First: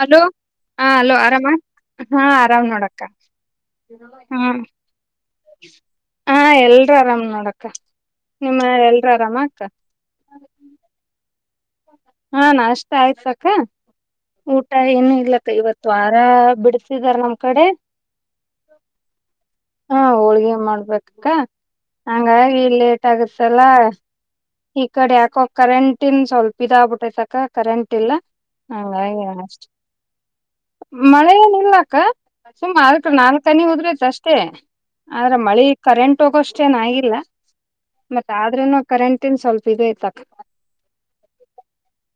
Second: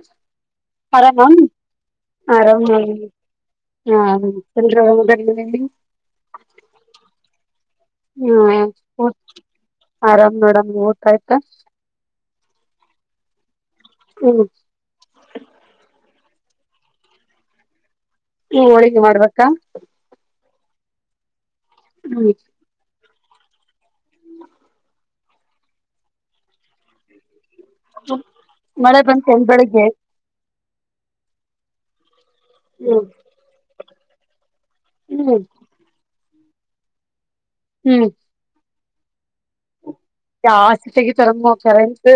Hello ಹಾ hello ಆರಾಮ ಹಾ ಆರಾಮ್ ಆರಾಮ ನೋಡಕ್ಕ ಹಾ ಹಾ ಎಲ್ರುೂ ಆರಾಮ್ ನೋಡ ನಿಮ್ಮ ಎ ಹ್ಮ ಆರಾಮ ಕ್ಕ ಆರಾಮ್ ನೋಡಮ್ ಊಟ ಆಯ್ತಾ ಹಾ ನಾಷ್ಟ ಹ್ಮ್ ಆಯ್ತ--ಊಟ ಏನುೂ ಇಲ್ಲ ಇವತ್ತು ಬಿಡ್ತಿದಾರ ನಮ್ ಕಡೆ. ಹೋಳಿಗೆ ಮಾಡ್ಬೇಕಾ. ಮಾಡ್ಬೇ ಹ್ಮ್ ಹಂಗಾಗಿ ಈ ಕಡೆ ಯಾಕೋ ಕರೆಂಟ್ ಇನ್ ಸ್ವಲ್ಪ ಇದ ಆಗ್ಬಿಟ್ಟೆ ಕರೆಂಟ್ ಇಲ್ಲ. ಮಳೆ ಬಂತ ಬೆಳಿಗ್ಗೆ. ಮಳೆನ ಸುಮ್ ನಾಲ್ಕ ಹ್ಮ್ ನಾಲ್ಕನಿ ಅಷ್ಟೇ ಆದ್ರೆ ಹ್ಮ್ ಮಳಿ ಕರೆಂಟ್ ಹೋಗೋಷ್ಟೇನ ಆಗಿಲ್ಲ ಹ್ಮ್ ಮತ್ತ ಆದ್ರೂನು ಕರೆಂಟ್ ಜಾಸ್ತಿ ತಗಿ ತರ ಕರೆಂಟ್.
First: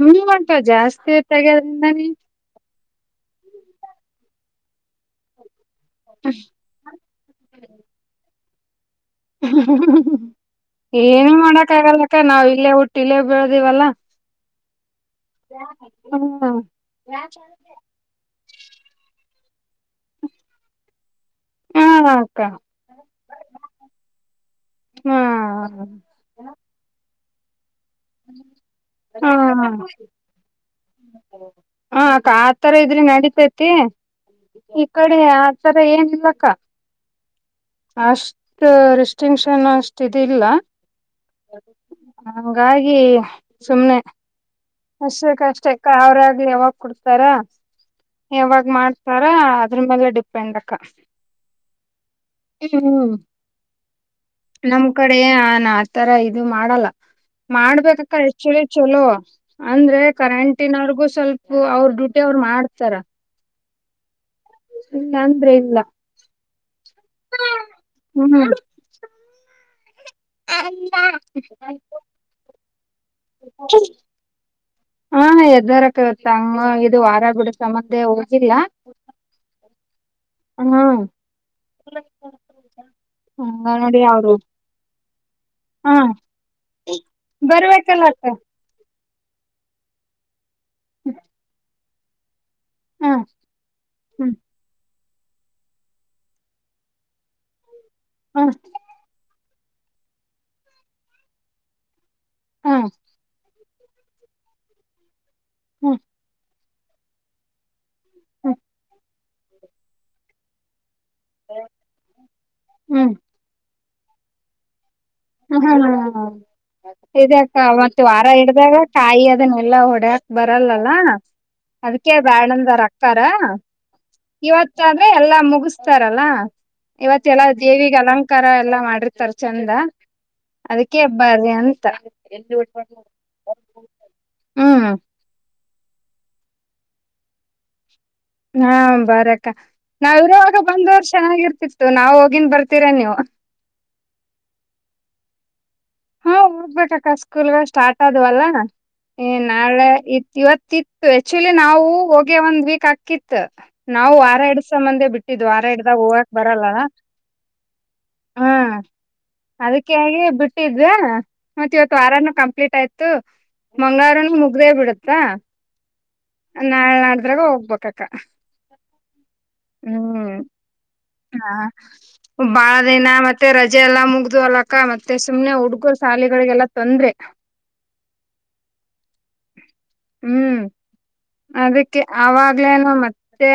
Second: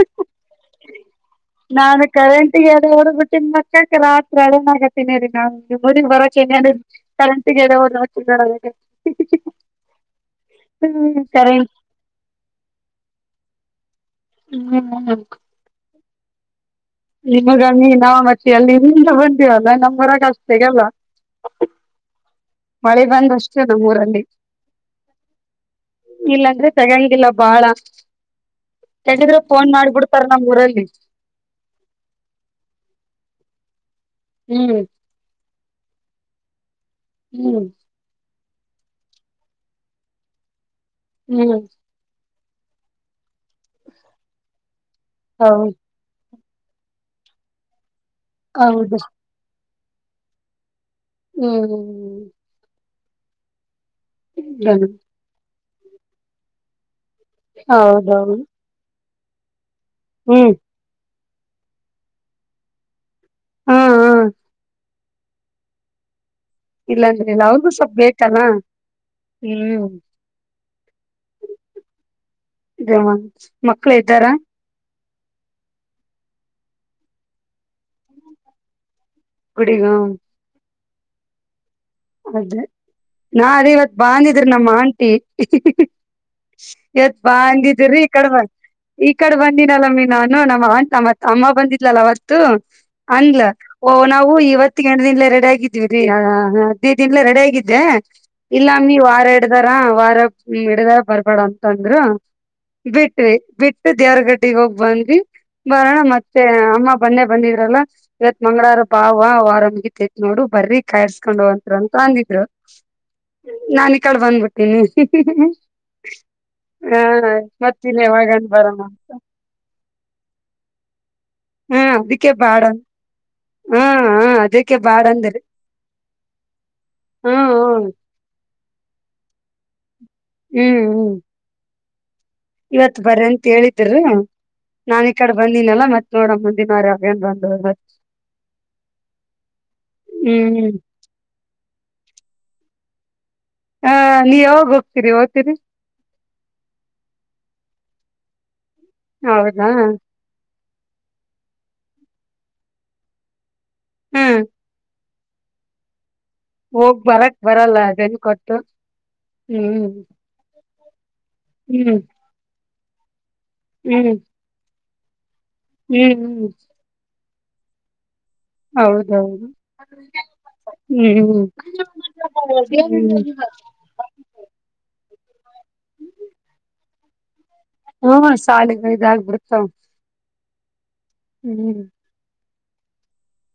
ಹ್ಮ ಉಂಟ ಜಾಸ್ತಿ ನಾನು ತೆಗೋದ್ರಿಂದಾನೇ ಕರೆಂಟ್ಗೆಡೆ ಹೊಡ್ಬಿಟ್ಟನ್ ಮಕ್ಕಾಕಲ್ಲ. ಆತ್ರಡ ಆಗತ್ತಿನ ರೀ ನಾ ಬರ ಕರೆಂಟಡ ಹ. ಹ್ಮ್ ಏನು ಕರೆಂಟ್ ಮಾಡಕ್ ಆಗಲ್ಲಕ್ಕ ನಾವ ಇಲ್ಲೇ ಹುಟ್ಟಿಲ್ಲೆ ಬೆಳೆದೇವಲ್ಲಾ. ಹ್ಮ್ ಹ್ಮ್. ಹೂ.. ನಿಮಗ ನೀ ಮರಾಗಷ್ಟತ ಹ ಅಕ್ಕ ಮಳೆ ಬಂದಷ್ಟೇ ಅದು ಊರಲ್ಲಿ ಹಾ ಇಲ್ಲಾಂದ್ರೆ ತೆಗಂಗಿಲ್ಲ. ಬಹಳ. ಹ. ಮಾಡ್ಬಿಡ್ತಾರ ನಮ್ಮೂರಲ್ಲಿ ಹ ಆತರ ಇದ್ರೆ ನಡಿತೈ ತ್ತೆ ಹ್ಮ್ ಈ ಕಡೆ ಆ ತರ ಏನ್ ಇಲ್ಲಕ್ಕ. ಹ್ಮ್. ರಿಸ್ಟ್ರಿಂಕ್ಷನ್ ಅಷ್ಟ ಇದಲ್ಲ. ಹ್ಮ್ ಹಾಗಾಗಿ ಸುಮ್ನೆ. ಅಷ್ಟಕ್ಕ ಅಷ್ಟೆ ಹೌದ್ ಅವ್ರಾಗ್ ಯಾವಾಗ್ ಕುಡ್ತಾರ ಯಾವಾಗ ಹೌದು ಮಾಡ್ತಾರ. ಅದ್ರ ಮೇಲೆ ಡಿಪೆಂಡ್ ಅಕ್ಕ. ಹ್ಮ್. ಹ್ಮ್ ನಮ್ ಕಡೆ ನ ಆತರ ಇದು ಮಾಡಲ್ಲ. ಮಾಡ್ಬೇಕಕ್ಕ ಹೌದೌದು ಎಷ್ಟ ಚಲ ಚಲೋ. ಅಂದ್ರೆ ಹ್ಮ್ ಕರೆಂಟೀನ್ ಅವ್ರಗು ಸ್ವಲ್ಪ ಅವ್ರರು ಡ್ಯೂಟಿ ಅವ್ರ ಮಾಡ್ತಾರ. ಹಾ ಹಾ. ಇಲ್ಲ ಅಂದ್ರೆ ಇಲ್ಲ. ಇಲ್ಲಾಂದ್ರೆ ಇಲ್ಲ ಅವ್ರಗು ಸ್ವಪ ಬೇಕಲ್ಲ ಹ್ಮ್. ಅಮ್ಮ. ಅದೇ ಮಕ್ಳು ಇದ್ದಾರಾ ಹಾ ಎದ್ದಾರಕ್ಕ ಇಂಗ ಇದು ವಾರ ಬಿಡು ಸಂಬಂಧ ಹೋಗಿಲ್ಲ. ಗುಡಿಗ. [unintelligible] ಅದೇ ನಾ ಹಂಗ ಅದೇ ಇವತ್ ನೋಡಿ ಬಾ ಅವರು ಅಂದಿದ್ರ ನಮ್ಮ ಆಂಟಿ. ಹಾ ಇವತ್ತ್ ಬಾ ಅಂಗಿದೀರಿ ಬರ್ಬೇಕಲ್ಲ ಅಕ್ಕ ಕಡಮ. ಈ ಕಡೆ ಬಂದಿನಲ್ಲಮ್ಮಿ ನಾನು ನಮ್ಮ್ಂ ನಮ್ಮ ಅಮ್ಮ ಬಂದಿದ್ಲಲ್ಲ ಅವತ್ತ. ಹಾ ಅನ್ಲ ಓ ಹ್ಮ್ ನಾವು ಇವತ್ತಿಗ ದೀನ್ಲೆ ರೆಡಿ ಆಗಿದ್ವಿ ರೀ. ಹದಿನೈದ ದಿನ್ಲೇ ರೆಡಿ ಆಗಿದ್ದೆ ಹ್ಮ್ ಇಲ್ಲಮ್ಮ ನೀವು ಆರಡು. ಹಿಡ್ದಾರ ವಾರ ಹಿಡದಾರ ಬರ್ಬೇಡ ಅಂತಂದ್ರರು ಹ್ಮ್ ಬಿಟ್ವಿ ಬಿಟ್. ಮ ದ್ಯಾರಗಡ್ಡಿಗೆ ಹೋಗ್ ಬಂದ್ವಿ ಹ್ಮ್ ಬರೋಣ ಮತ್ತೆ ಅಮ್ಮ ಮನ್ನೇ ಬಂದಿದ್ರಲ್ಲ. ಇವತ್ ಹ್ಮ್ ಮಂಗಳಾರ ಬಾವ ವಾರ ಮುಗಿತೇತೀ ನೋಡು ಬರಿ ಕಾಯಸ್ಕೊಂಡ್. ಅಂತ ಅಂದಿದ್ರು ಹ್ಮ್ ನಾನ ಈ ಕಡೆ ಬಂದ್ಬಿಟ್ಟೀನಿ. ಹಾ. ಹ ಇದಕ್ಕ ಇನ್ ಮತ್ತ ವಾರ ಯಾವಾಗನ್ ಹಿಡ್ದಾಗ ಬರಮ್ಮ ಕಾಯಿ ಅದನ್ನೆಲ್ಲಾ ಒಡ್ಯಾಕ್ ಬರಲ್ಲಲ್ಲ. ಹಾ ಅದಕೆ ಅದಕ್ಕೆ ಬ್ಯಾಡ್ ಬಾಡ ಅಂದಾರ್ ಅಕ್ಕಾರ. ಹಾ ಹ ಅದಕ್ಕೆ ಇವತ್ತ ಬಾಡ ಆದ್ರೆ ಎಲ್ಲಾ ಅಂದ್ರಿ ಮುಗಸ್ತಾರಲ್ಲ. ಇವತ್ತೆಲ್ಲ ಹ್ಮ್ ಹ್ಮ್ ದೇವಿಗೆ ಅಲಂಕಾರ ಎಲ್ಲಾ ಮಾಡಿರ್ತರ್. ಹ್ಮ್ ಅದಕ್ಕೆ ಹ್ಮ್ ಬರ್ರಿ ಅಂತ. ಇವತ್ ಬರ್ರಿ ಅಂತ ಹೇಳಿದ್ದೀರಿ ಹ್ಮ್ ನಾ ಈ ಕಡೆ ಬಂದಿನಲ್ಲ. ಮತ್ತ ನೋಡೋಣ ಮುಂದಿನವಾರ ಬಂದ ಹೋದ್ರ ಆತ. ಹಾ ಬರಕ್ಕ ನಾವ್ ಇರೋವಾಗ ಹ್ಮ್ ಬಂದ್ ಹೋದ್ರ ಚೆನ್ನಾಗಿರ್ತಿತ್ತು ನಾವ್ ಹೋಗಿನ್ ಬರ್ತಿ. ತೀರ ನೀವು. ಹ ನೀ ಯಾವಾಗ ಹೋಗ್ತೀರಿ ಹೋಗ್ತೀರಿ. ಹಾ ಓದ್ಬೇಕಕ್ಕ ಸ್ಕೂಲ್ಗೋಲ್ ಸ್ಟಾರ್ಟ್ ಆದುವಲ್ಲ ಈ ಹೌದಾ ನಾಳೆ ಇತ್ ಇವತ್. ತಿತ್ತು ಆಕ್ಚುಲಿ ನಾವು ಹೋಗಿ ಒಂದ್ ವೀಕ್ ಆಕ್ಕಿತ್ತು ನಾವು ಆರ ಹ್ಮ್ ಎರಡ್ಸ ಮಂದೆ ಬಿಟ್ಟ. ಇದು ವಾರ ಹಿಡ್ದಾಗ ಹೂವ. ಹೋಗ್ ಬರಕ್ ಬರಲ್ಲ ಅದನ್ ಹಾ ಕೊಟ್ಟು ಹ್ಮ್. ಇಟ್ಟಿದ್ವಾ ಮತ್ತ್ ಇವತ್ತು ಹ್ಮ್ ವಾರಾನೂ ಕಂಪ್ಲೀಟ್ ಆಯ್ತು ಹ್ಮ್ ಮಂಗಳವಾರನು ಮುಗ್ದೇ ಬಿಡತ್ತಾ ಹ್ಮ್ ಹ್ಮ್ ದ್ರಾಗೂ ಹೋಗ್ಬೇಕಕ್ಕ. ಹೌದು ಹೌದು. ಹ್ಮ್ ಹಾ ಬಾಳ ದಿನ ಮತ್ತೆ ರಜೆ ಎಲ್ಲ ಮುಗ್ದು ಅಲಕ್ಕ ಮತ್ತ. ಮತ್ತೆ ಸುಮ್ನೆ ಹುಡ್ಗರು ಶಾಲಿಗಳಿಗೆಲ್ಲಾ ತೊಂದ್ರೆ. ಹ್ಮ ಶ್ಯಾಲಿಗ್ ಇದಾಗಿಬಿಡತ್ತ. ಹ್ಮ್ ಅದಕ್ಕೆ ಅವಾಗ. ಆಲೇನು ಮತ್ತೆ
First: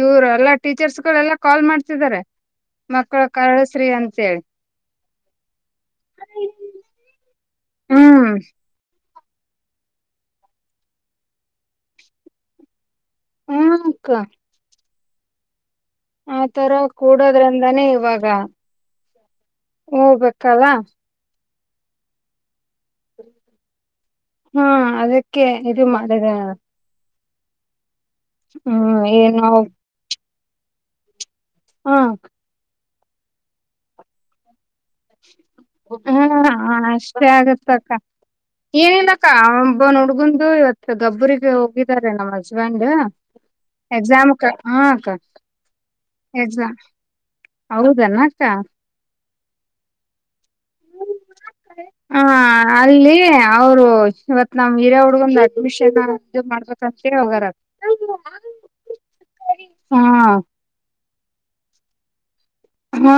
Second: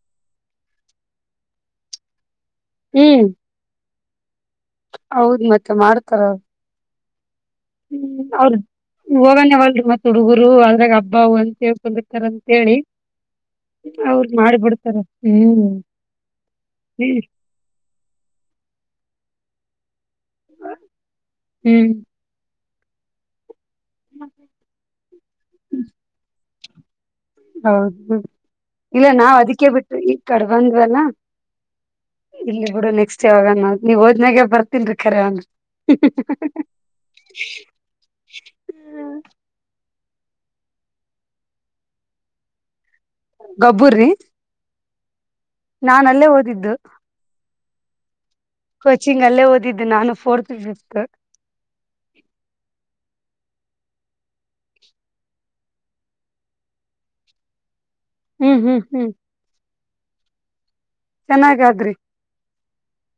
ಇವರು ಎಲ್ಲಾ ಟೀಚರ್ಸ್ಗಳೆಲ್ಲಾ ಕಾಲ್ ಮಾಡ್ತಿದಿದ್ದಾರೆ. ಮಕ್ಕಳ ಹ್ಮ್ ಕಲಸ್ರೀ ಅಂತೇಳಿ. ಹೌದ್ ಮತ್ತ ಮಾಡ್ತಾರ. ಹ್ಮ್ ಅವೌದ. ಹೋಗಾನೇವಲ್ರಿ ಮತ್ತ ಹುಡುಗರು ಅದ್ರಾಗ ಹಬ್ಬ ಒಂದ ಸೇಳ್ಕೊಂಡಿರ್ತಾರ ಅಂತ ಹೇಳಿ. ಹ್ಮಕ್ಕ ಅವರು ಮಾಡಿ ಬಿಡ್ತಾರ ಹ್ಮ್ ಆ ತರ ಹ್ಮ್ ಕೂಡೋದ್ರಿಂದಾನೇ ಇವಾಗ ಹೋಗ್ಬೇಕಲ್ಲ ಹ್ಮ್ ಹ್ಮ್ ಅದಕ್ಕೆ ಇದು ಮಾಡಿದೆವ. ಹೌದು ಇಲ್ಲ ನಾವ್ ಏನು ಅದಿಕ್ಕೆ ಬಿಟ್ವಿ ಕಡ್ ಬಂದ್ವಲ್ಲ ಹ್ಮ್ ಇರ್ಲಿ ಬಿಡು ನೆಕ್ಸ್ಟ್ ಯಾವಾಗನ ನೀವ್ ಓದ್ನಾಗೆ ಬರ್ ಹ್ಮ ಆ ಅಷ್ಟೇ ಆಗತ್ತಕ್ಕ. ಏನಿಲ್ಲಕ್ಕ ಆ ಒಬ್ಬನ್ ಹುಡ್ಗುನ್ ದು ಇವತ್ತು ಗಬ್ಬರಿಗೆ ಹೋಗಿದ್ದಾರೆ ನಮ್ಮ್ ಹಸ್ಬೆಂಡ್ ಗಬ್ಬುರ್ರಿ ಎಕ್ಸಾಮ್ ಕ ಹ್ಮ್ ನಾನ್ ಅಲ್ಲೇ ಓದಿದ್ದು. ಹೌದನ ಅಕ್ಕ ಕೋಚಿಂಗ್ ಅಲ್ಲೇ ಓದಿದ್ದು ನಾನು ಫೋರ್ ಹಾ ಅಲ್ಲಿ ಅವರು ಇವತ್ ನಮ್ ವೀರ್ಯ ಹುಡ್ಗಂದ ಅಡ್ಮಿಷನ್ ಇದು ಮಾಡ್ಬೇಕಂತೆಳ್ ಹೋಗ್ಯಾರ. ಹ್ಮ್ ಹ್ಮ್ ಹ್ಮ್ ಹಾ ಚೆನ್ನಾಗಾದ್ರಿ ಹಾ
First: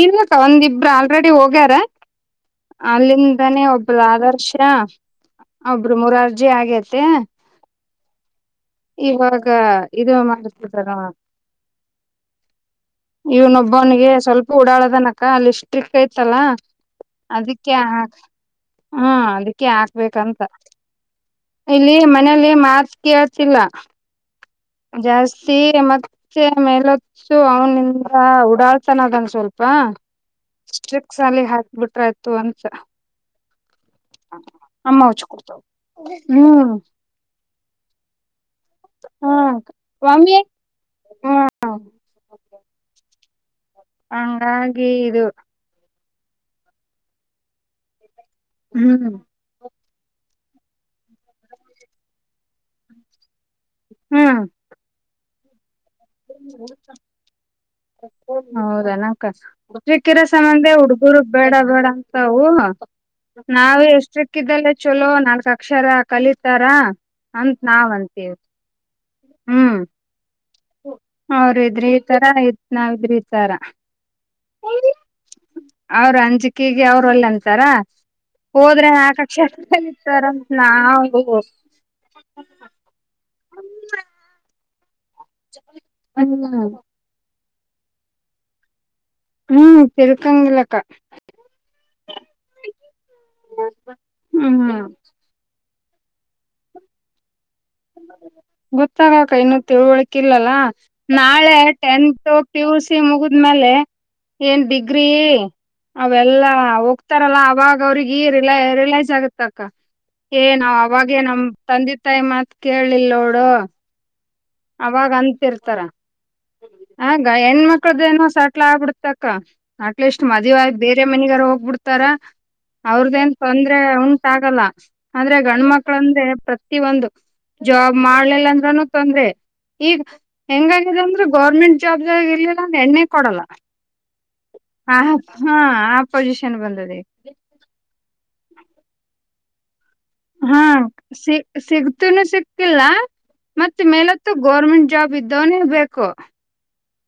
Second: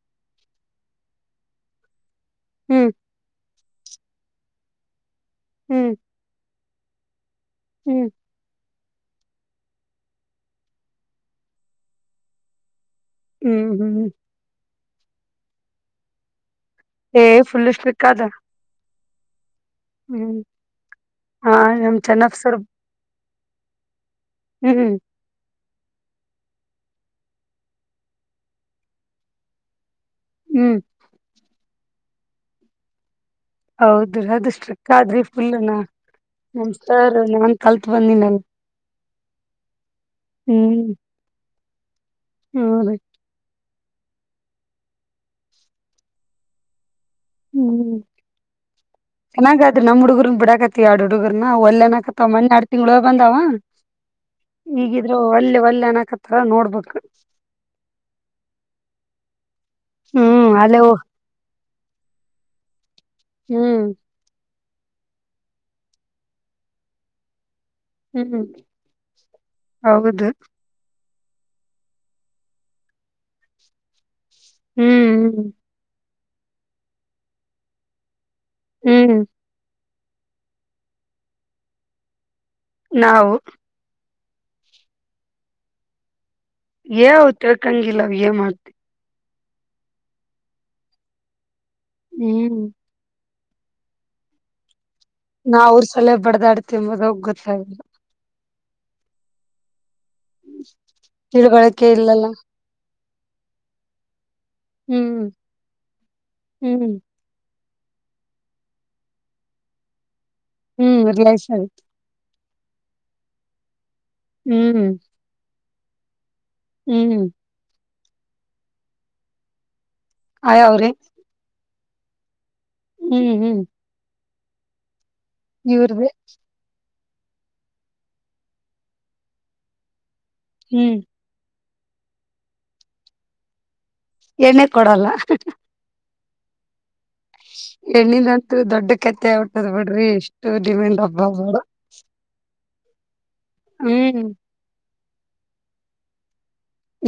ಇಲಕ್ಕ ಒಂದಿಬ್ರ್ ಆಲ್ರೆಡಿ ಹೋಗ್ಯಾರ ಹ್ಮ್ ಅಲ್ಲಿನ್ ದನೆ ಒಬ್ರು ಆದರ್ಶ ಹ್ಮ್ ಒಬ್ರು ಮೂರಾರ್ಜಿ ಆಗೇತಿ. ಹ್ಮ ಇವಾಗ ಇದು ಮಾಡ್ಸ್ ಬಿಟ್ರಕಣ. ಹ್ಮ್ ಇವ್ನೊಬ್ಬನಿಗೆ ಹ್ಮ್ ಸ್ವಲ್ಪ ಊಡಾಳ್ ಅದಾನಕ್ಕ ಅಲ್ಲಿ ಸ್ಟ್ರಿಕ್ಟ್ ಐತಲ್ಲ. ಏ ಫುಲ್ ಅದಕ್ಕೆ ಹಾ ಸ್ಟ್ರಿಕ್ ಅದ ಹ್ಮ ಅದಕ್ಕೆ ಹ್ಮ್ ಹಾಕ್ಬೇಕಂತ ಹಾ ಇಲ್ಲಿ ನಮ್ ಚೆನ್ನಪ್ಪ ಮನೇಲ್ಲಿ ಸರ್ ಮಾತ್ ಕೇಳ್ ತಿಲ್ಲ. ಹ್ಮ್ ಜಾಸ್ತಿ ಮತ್ ತ್ತೆ ಮೇಲೊಚ್ಚು ಅವನಿಂದ ಉಡಾಳ್ ತನ ಅದಾನ್ ಸ್ವಲ್ಪ. ಹ್ಮ್ ಸ್ಟ್ರಿಕ್ಸ್ ಸಾಲ್ಲಿ ಹಾಕ್ಬಿಟ್ರಾಯ್ತು ಅಂತ. ಹೌದ್ರೀ ಅದು ಸ್ಟ್ರಿಕ್ ಅಮ್ಮ ಆದ್ರಿ ಹುಚ್ ಕೊಡ್ತಾವ ಫುಲ್ನ. ಹ್ಮ್ ನಮ್ಸ್ತಾರ್ ನಾನ್ ಕಲ್ತ್ ಬಂದನಲ್ ಹಾ ಕ ವಮ್ಮಿ ಹ್ಮ ಹ್ಮ ರೀ ಹಂಗಾಗಿ ಇದು ಹ್ಮ್ ಹ್ಮ್ ಚೆನ್ನಾಗಾದ್ರಿ ನಮ್ಮ್ ಹುಡುಗುರ್ನ್ ಬಿಡಕ್ ಆಕತಿ ಯಾಡು ಹುಡುಗರ್ನ ಒಲ್ಲೆ ಆನ್ನಕತ್ತವ ಮನ್ನೆ ಯಾಡ್ ತಿಂಗಳ್ ಹೋಗ್ ಬಂದಾವ. ಹ್ಮ್ ಅಲ್ಲಿ ಒಲ್ಯ ಅನಕತ್ರ ನೋಡ್ಬೇಕು. ತನಕ ಹುಡ್ಲಿಕ್ಕಿರೋ ಸಂಬಂಧ ಅಲ್ಲೇ ಹುಡ್ಗುರು ಬೇಡ ಬೇಡ ಅಂತವು. ಹ್ಮ್ ನಾವೇ ಎಷ್ಟ್ರಿಕ್ಕಿದ್ದಲ್ಲೇ ಚಲೋ ನಾಲ್ಕ ಅಕ್ಷರ ಕಲಿತಾರ ಅನ್ ನಾವಂತೀವ್ ಹ್ಮ್ ಹೌದು ಅವ್ರಿದ್ರೆ ಈ ತರ ನಾವಿದ್ರ ಈ ತರ. ಹ್ಮ್ ಅವ್ರ ಅಂಜಿಕೆಗೆ ಅವ್ರ್ ಒಲ್ಲೆ ಅಂತಾರ ಹೋದ್ರೆ ಹ್ಮ್ ನಾಕ್ ಆಕ್ಷರ ಕಲಿ ಹುಷಾರಂತ್ ನಾವು ನಾವು ಹ [unintelligible] ಏವ್ ತಿಳ್ಕಂಗಿಲ್ಲ ಅವ ಏ ಮಾಡ್ತಿ ಹ್ಮ್ ತಿರುಕಂಗಲಕ್ಕ ಹ್ಮ್ ಹ್ಮ್ ನಾ ಅವ್ರ ಸಲ ಬಡದಾಡ್ತಿಂಬುದ ಗೊತ್ತಾಗದು ಗೊತ್ತಾಗ ಕೈನ್ನುೂ ತಿಳುವಳಕ ಇಿಲ್ಲಲ್ಲ ನಾಳೆ ತಿಳ್ವಳಿಕೆ ಇಲ್ಲಲ್ಲ ಟೆಂತ್ ಮುಗಿದ್ಮೇಲೆ ಏನ್ ಡಿಗ್ರಿ ಹ್ಮ್ ಅವೆಲ್ಲಾ ಹ್ಮ್ ಹೋಗ್ತಾರಲ್ಲ ಅವಾಗ ಅವ್ರಿಗೆ ರಿಲ ರಿಲೈಸ್ ಆಗತ್ತ ಅಕ್ಕ ಏ ನಾ ಹ್ಮ್ ಅವಾಗ ನಮ್ ರಿಲೈಸ್ ಆಗುತ್ತೆ ತಂದಿ ತಾಯಿ ಮತ್ ಕೇಳಿಲ್ಲೋಡು ಹ್ಮ್ ಅವಾಗ ಅಂತಿರ್ತಾರ ಹ್ಮ್ ಆಗ ಹೆಣ್ಮಕ್ ಹ್ದೇನೋ ಸಟ್ಲ ಆಗ್ಬಿಡ್ತಕ್ಕ ಅಟ್ಲೀಸ್ಟ್ ಮದ್ವೆ ಆಯವ್ರಿ ಬೇರೆ ಮನಗಾರ ಹೋಗ್ಬಿಡ್ತಾರ ಅವ್ರ್ದೇನ್ ಹ್ಮ್ ಹ್ಮ್ ತೊಂದ್ರೆ ಉಂಟ ಆಾಗಲ್ಲ ಆದಂದ್ರೆ ಇವ್ರ್ದೇ ಗಂಡ್ಮಕ್ಳಂದ್ರೆ ಪ್ರತಿಿಯೊಂದು ಜಾಬ್ ಮಾಡ್ಲಿಲ್ಲ ಅಂದ್ರನು ತೊಂದ್ರೆ ಈಗ ಹ್ಮ್ ಹೆಂಗಾಗಿದೆ ಅಂದ್ರೆ ಗೌರ್ಮೆಂಟ್ ಬ್ದ ಇರ್ಲಿಲ್ಲ ಒಂದ ಎಣ್ಣೆ ಕೊಡಲ್ಲ ಎಣ್ಣೆ ಕೊಡಲ್ಲ ಪೊಸಿಷನ್ ಬಂದದೆ ಎಣ್ಣಿನಂತು ದೊಡ್ಡ ಕತ್ತೆ ಉಟ್ಟದ ಬಿಡ ಹಾ ಸಿಗ್ ಸಿಗ್ತನು ಸಿಗ್ ಆಿಲ್ಲ ಮತ್ತ ಹ್ಮ್ ಮೇಲತ್ತು ಗೋರ್ಮೆಂಟ್ ಜಾಬ್ ಇದ್ದವನೇ ಬೇಕು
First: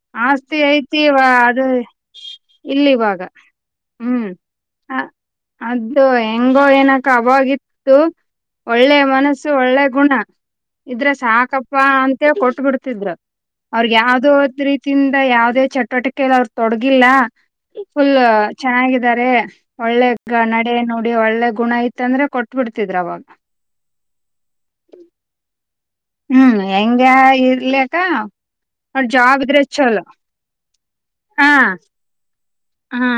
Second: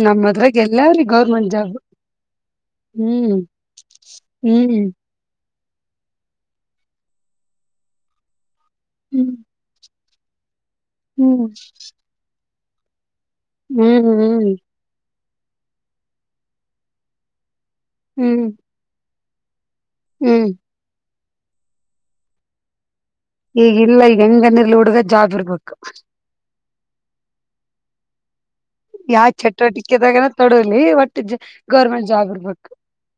ನಮ್ ಅದ್ರಾಗ ಆಸ್ತಿ ಐತಿ ಎಲ್ಲಾರಿಗೂ ಅದ ಇಲ್ಲಿವಾಗ ಹ್ಮ್ ಹ್ಮ್ ಹ್ಮ್ ಹ ಅದ್ದದು ಹೆಂಗೋ ಏನಕ ಅವತ್ತು ಒಳ್ಳೆ ಹ್ಮ್ ಮನಸ್ಸು ಒಳ್ಳೆ ಗುಣ ಇದ್ರ ಹ್ಮ್ ಸಾಕಪ್ಪ ಅಂತ ಕೊಟ್ಟ ಬಿಡ್ತಿದರು ಅವ್ರಗ್ ಹ್ಮ್ ಯಾವ್ದೋ್ ಹ್ಮ್ ರೀತಿ ಯಾವವುದೇ ಚಟುವಟಿಕೆಲ್ಲ ಅವ್ರರು ತೊಡಗಿಲ್ಲ ಫುಲ್ ಹ್ಮ್ ಚೆನ್ನಾಗಿದ್ದಾರೆ ಒಳ್ಳೆಗ ಹ್ಮ್ ನಡೆ ನೋಡಿ ಒಳ್ಳೆ ಗುಣ ಇತ್ ಅಂದ್ರೆ ಕೊಟ್ಬಿಡ್ತಿದ್ರ ಅವಾಗ ಈಗಿಲ್ಲ ಈಗ ಹೆಂಗ ನೀ ಇರ್ ಹುಡುಗ ಜಾಬ್ ಇರ್ಬಬೇಕು ಹ್ಮ್ ಹೆಂಗ ಇರ್ಲಕ್ಕ ಅವ್ರ ಯಾವ್ ಜಾಬ್ ಇದ್ರೆ ಚಲೋ ಚಟುವಟಿಕೆದಾಗನ ತೊಡಲಿ ಒಟ್ಟು ಹಾ ಗೌರ್ಮೆಂಟ್ ಜಾಬ್ ಇರ್ಬು ಹಾ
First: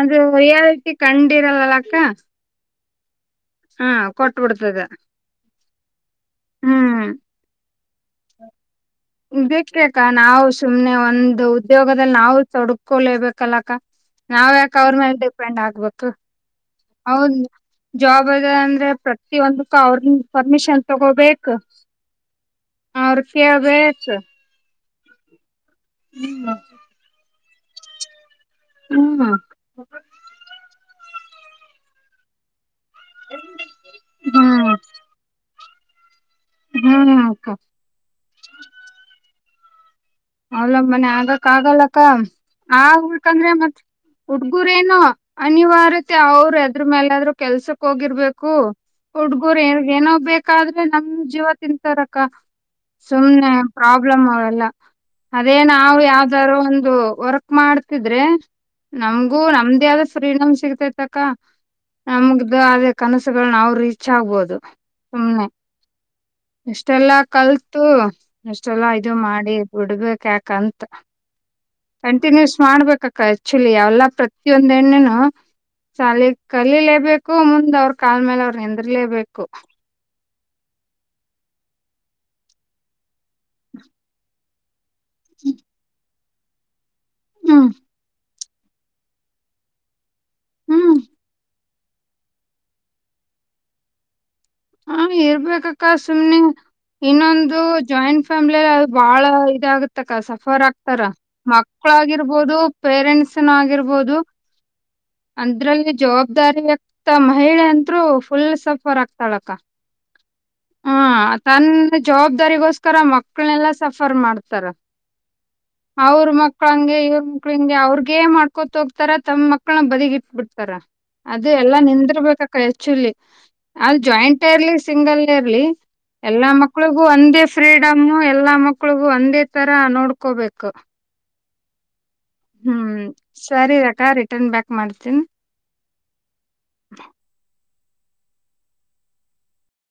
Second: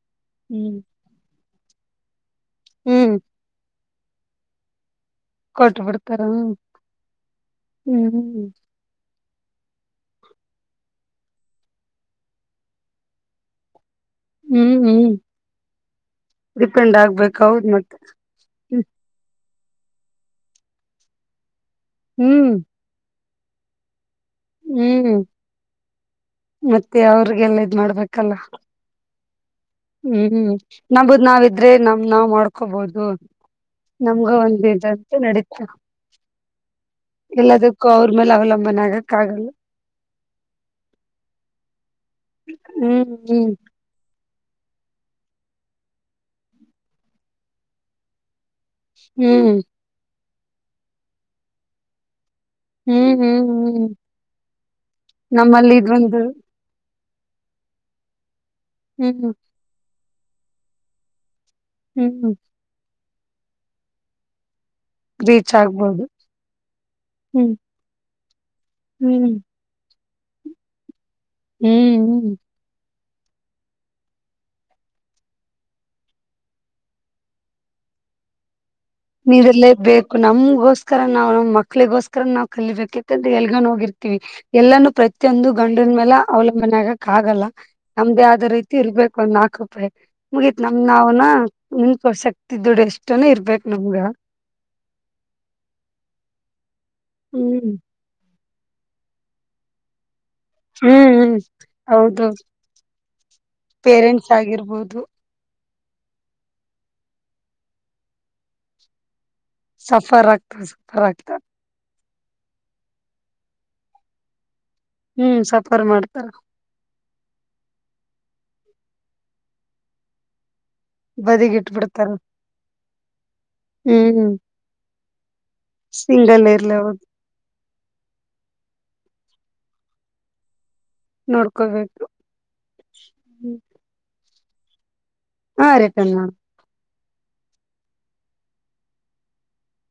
ಅದು ರಿಯಾಲಿಟಿ ಕಂಡಿರಲ್ಲಲ್ಲ ಅಕ್ಕ ಹ್ಮ್ ಹಾ ಕೊಟ್ಟಬಿಡ್ತದ ಪಟ್ಟು ಬಿಡ್ತಾರ ಹ್ಮ್ ಬೇಕ ಅಕ್ಕ ನಾವು ಸುಮ್ನೆ ಒಂದು ಉದ್ಯೋಗದಲ್ಲಿ ನಾವು ತೊಡ್ಕೊಳಬೇಕಲ್ಲಕ್ಕ ನಾವ್ ಹ್ಮ್ ಯಾಕ ಅವ್ರ ಹ್ಮ್ ಮೆಟ್ ಡಿಪೆಂಡ್ ಆಗ್ಬೇಕು ಹೌದು ಆಗ್ಬೇಕ್ ಹೌದ್ ಮತ್ತ ಜವಾಬ ಅದ ಅಂದ್ರೆ ಪ್ರತಿಹೊಂದು ಅವ್ರ ನಿ ಪರ್ಮಿಷನ್ ತಗೋಬೇಕ ಹ್ಮ್ ಅವ ರಪ ಬ್ಯಾಚ್ ಹ್ಮ್ ಹ [unintelligible] ಹಗೆಲ್ಲ ಇದ್ ಮಾಡ್ಬೇಕಲ್ಲ ಹ್ಮ ಹ್ಮ್ ನಂಬುದ್ ನಾವಿದ್ರೆ ನಮ್ ನಾವ್ ಮಾಡ್ಕೋಬಹದು ಹ ನಮ್ಗ ಹ್ಮ್ ಒಂದೇಂತ ನಡತ ಹ್ಮ್ ಅಕ್ಕ ಎಲ್ಲದಕ್ಕೂ ಅವ್ರ ಮೇಲೆ ಅವಲಂಬನೆ ಆಗಕ್ಕ ಆಗಲ್ಲ ಅವಲ ಮನೆ ಆಗಕ್ ಆಗಲ್ಲಕ್ಕ ಹ್ಮ್ ಆಕಂದ್ರೆ ಹ್ಮ್ ಮತ್ ಹುಡ್ಗುರೇನುೋ ಅನಿವಾರ್ಯತೆ ಅವರು ಅದ್ರ ಮೇಲಾದ್ರರು ಕೆಲ್ಸಕ್ ಹೋಗಿರ್ಬೇಕು ಹ್ಮ್ ಹುಡ್ಗರು ಏ ಏನೋ ಬೇಕಾದ್ರೆ ನಮ್ ಜೀವ ತಿಂತಾರಕ್ಕ ಹ್ಮ್ ಹ್ಮ್ ಸುಮ್ನೆ ಹ್ಮ್ ಪ್ರಾಬ್ಲಮ್ ಅವೆಲ್ಲ ಅದೇ ನಮ್ಮಲ್ಲಿ ನಾವು ಇದೊಂದು ಯಾವ್ದಾರೂ ಒ ಒಂದು ವರ್ಕ್ ಮಾಡ್ತಿದ್ರೆ ಹ್ಮ್ ನಮಗೂ ನಮ್ದ ಯಾವ್ದ ಫ್ರೀನಮ್ ಸಿಗ್ತೈತಕ ಹ್ಮ್ ನಮಗ್ದು ಅದೇ ಕನಸುಗಳನ್ನ ಅವ್ ರೀಚ್ ಆಗ್ಬೋದು ಸುಮ್ನೆ ರೀಚ್ ಆಗ್ಬೋದು ಎಷ್ಟೆಲ್ಲಾ ಹ್ಮ್ ಕಲ್ತು ಎಷ್ಟೆಲ್ಲಾ ಇದು ಹ್ಮ್ ಮಾಡಿ ಬಿಡ್ಬೇಕ ಯಾಕಂತ ಹ್ಮ್ ಹ್ಮ್ ಕಂಟಿನ್ಯೂಸ್ ಮಾಡ್ಬೇಕ ಆಕ್ಚುಲಿ ಯಾವಲ್ಲಾ ಪ್ರತಿಯೊಂದ್ ಎಣ್ಣೇನು ಸಾಲಿ ಕಲಲೇಬೇಕು ಮುಂದ್ ಅವ್ರ ಕಾಲ್ ಮೇಲೆ ಅವ್ರ ನಂದ್ರಲೇಬೇಕು ನೀರಲೇಬೇಕು ನಮ್ಗೋಸ್ಕರ ನಾವು ನಮ್ ಮಕ್ಳಿಗೋಸ್ಕರ ನಾವವು ಕಲಿಬೇಕಂತ ಎಲ್ಗೊಂಡ ಹೋಗಿರ್ತಿವಿ ಎಲ್ಲಾನ ಪ್ರತಿಯೊಂದು ಗಂಡಿನ ಮೇಲೆ ಅವಲಂಬನೆ ಆಗಕ್ ಆಗಲ್ಲ ಹ್ಮ್ ನಮ್ದೇ ಆದ ರೀತಿ ಇರ್ಬೇಕು ಒಂದ್ ನಾಲ್ಕು ರೂಪಾಯಿ ಮುಗೀತ್ ನಮ್ ಹ್ಮ್ ನಾವ್ನ ನಿಂಕ ಶಕ್ತಿ ದುಡು ಎಷ್ಟು ಇರ್ಬೇಕು ನಮ್ಗ ಹ ಇರ್ಬೇಕಕ್ಕ ಸುಮ್ನೆ ಇನ್ನೊಂದು ಹ್ಮ್ ಜಾಯಿಂಟ್ ಫ್ಯಾಮ್ ಅದು ಬಾಳ ಇದಾಗುತ್ತೆ ಕಸ ಫರ್ ಆಗ್ತಾರ ಹ್ಮ್ ಹ್ಮ್ ಮಕ್ಳ ಆಗಿ ಹೌದು ರ್ಬೋದು ಪೇರೆಂಟ್ಸ್ನ ಆಗಿರ್ಬೋದು ಪೇರೆಂಟ್ಸ್ ಆಗಿರ್ಬೋದು ಅಂದ್ರಲ್ಲಿ ಜವಾಬ್ದಾರಿ ಆಗ್ತ ಮಹಿಳೆ ಅಂದರು ಫುಲ್ ಸಫರ್ ಆಗ್ತ ಸಫರ್ ಆಗ್ತಾರ ಹಾ ಸಫರ್ ಆಗ್ತಾರ ತಂದ ಜವಾಬ್ದಾರಿಗೋಸ್ಕರ ಮಕ್ಳನೆಲ್ಲಾ ಸಫರ್ ಮಾಡ್ತಾರ ಹ್ಮ್ ಸಫರ್ ಮಾಡ್ತಾರ ಅವ್ರ ಮಕ್ಳಂಗೆ ಇವ್ರ ಮಕ್ಳ ಹಂಗೆ ಅವ್ರ ಗೇ ಮಾಡ್ಕೊತ ಹೋಗ್ತಾರ ತಮ್ಮ ಮಕ್ಳನ ಬದಿಟ್ಬಿಟ್ಟ ರ ಅದು ಎಲ್ಲಾ ಬದಿಗಿಟ್ಬಿಡ್ತಾರ ನಿಂದರ್ ಬೇಕಕ್ಕ ಹೆಚ್ಚುಲಿ ಅದು ಹ್ಮ್ ಜಾಯಿಂಟ್ ಇರ್ಲಿ ಸಿಂಗಲ್ ಇಲಿ ಸಿಂಗಲ್ ಎಲ್ಲಾ ಇರ್ಲಿ ಅವ್ರು ಮಕ್ಳಿಗು ಒಂದೇ ಫ್ರೀಡಮ್ಮು ಎಲ್ಲಾ ಮಕ್ಳಿಗು ಒಂದೇ ತರ ನೋಡ್ಕೋಬೇಕು ನೋಡ್ಕೋಬೇಕು ಹ್ಮ್ ಸರಿ ಅಕ್ಕ ರಿಟರ್ನ್ ಬ್ಯಾಕ್ ಮಾಡ್ತೀನ್ ಹಾ ರಕಣ [unintelligible]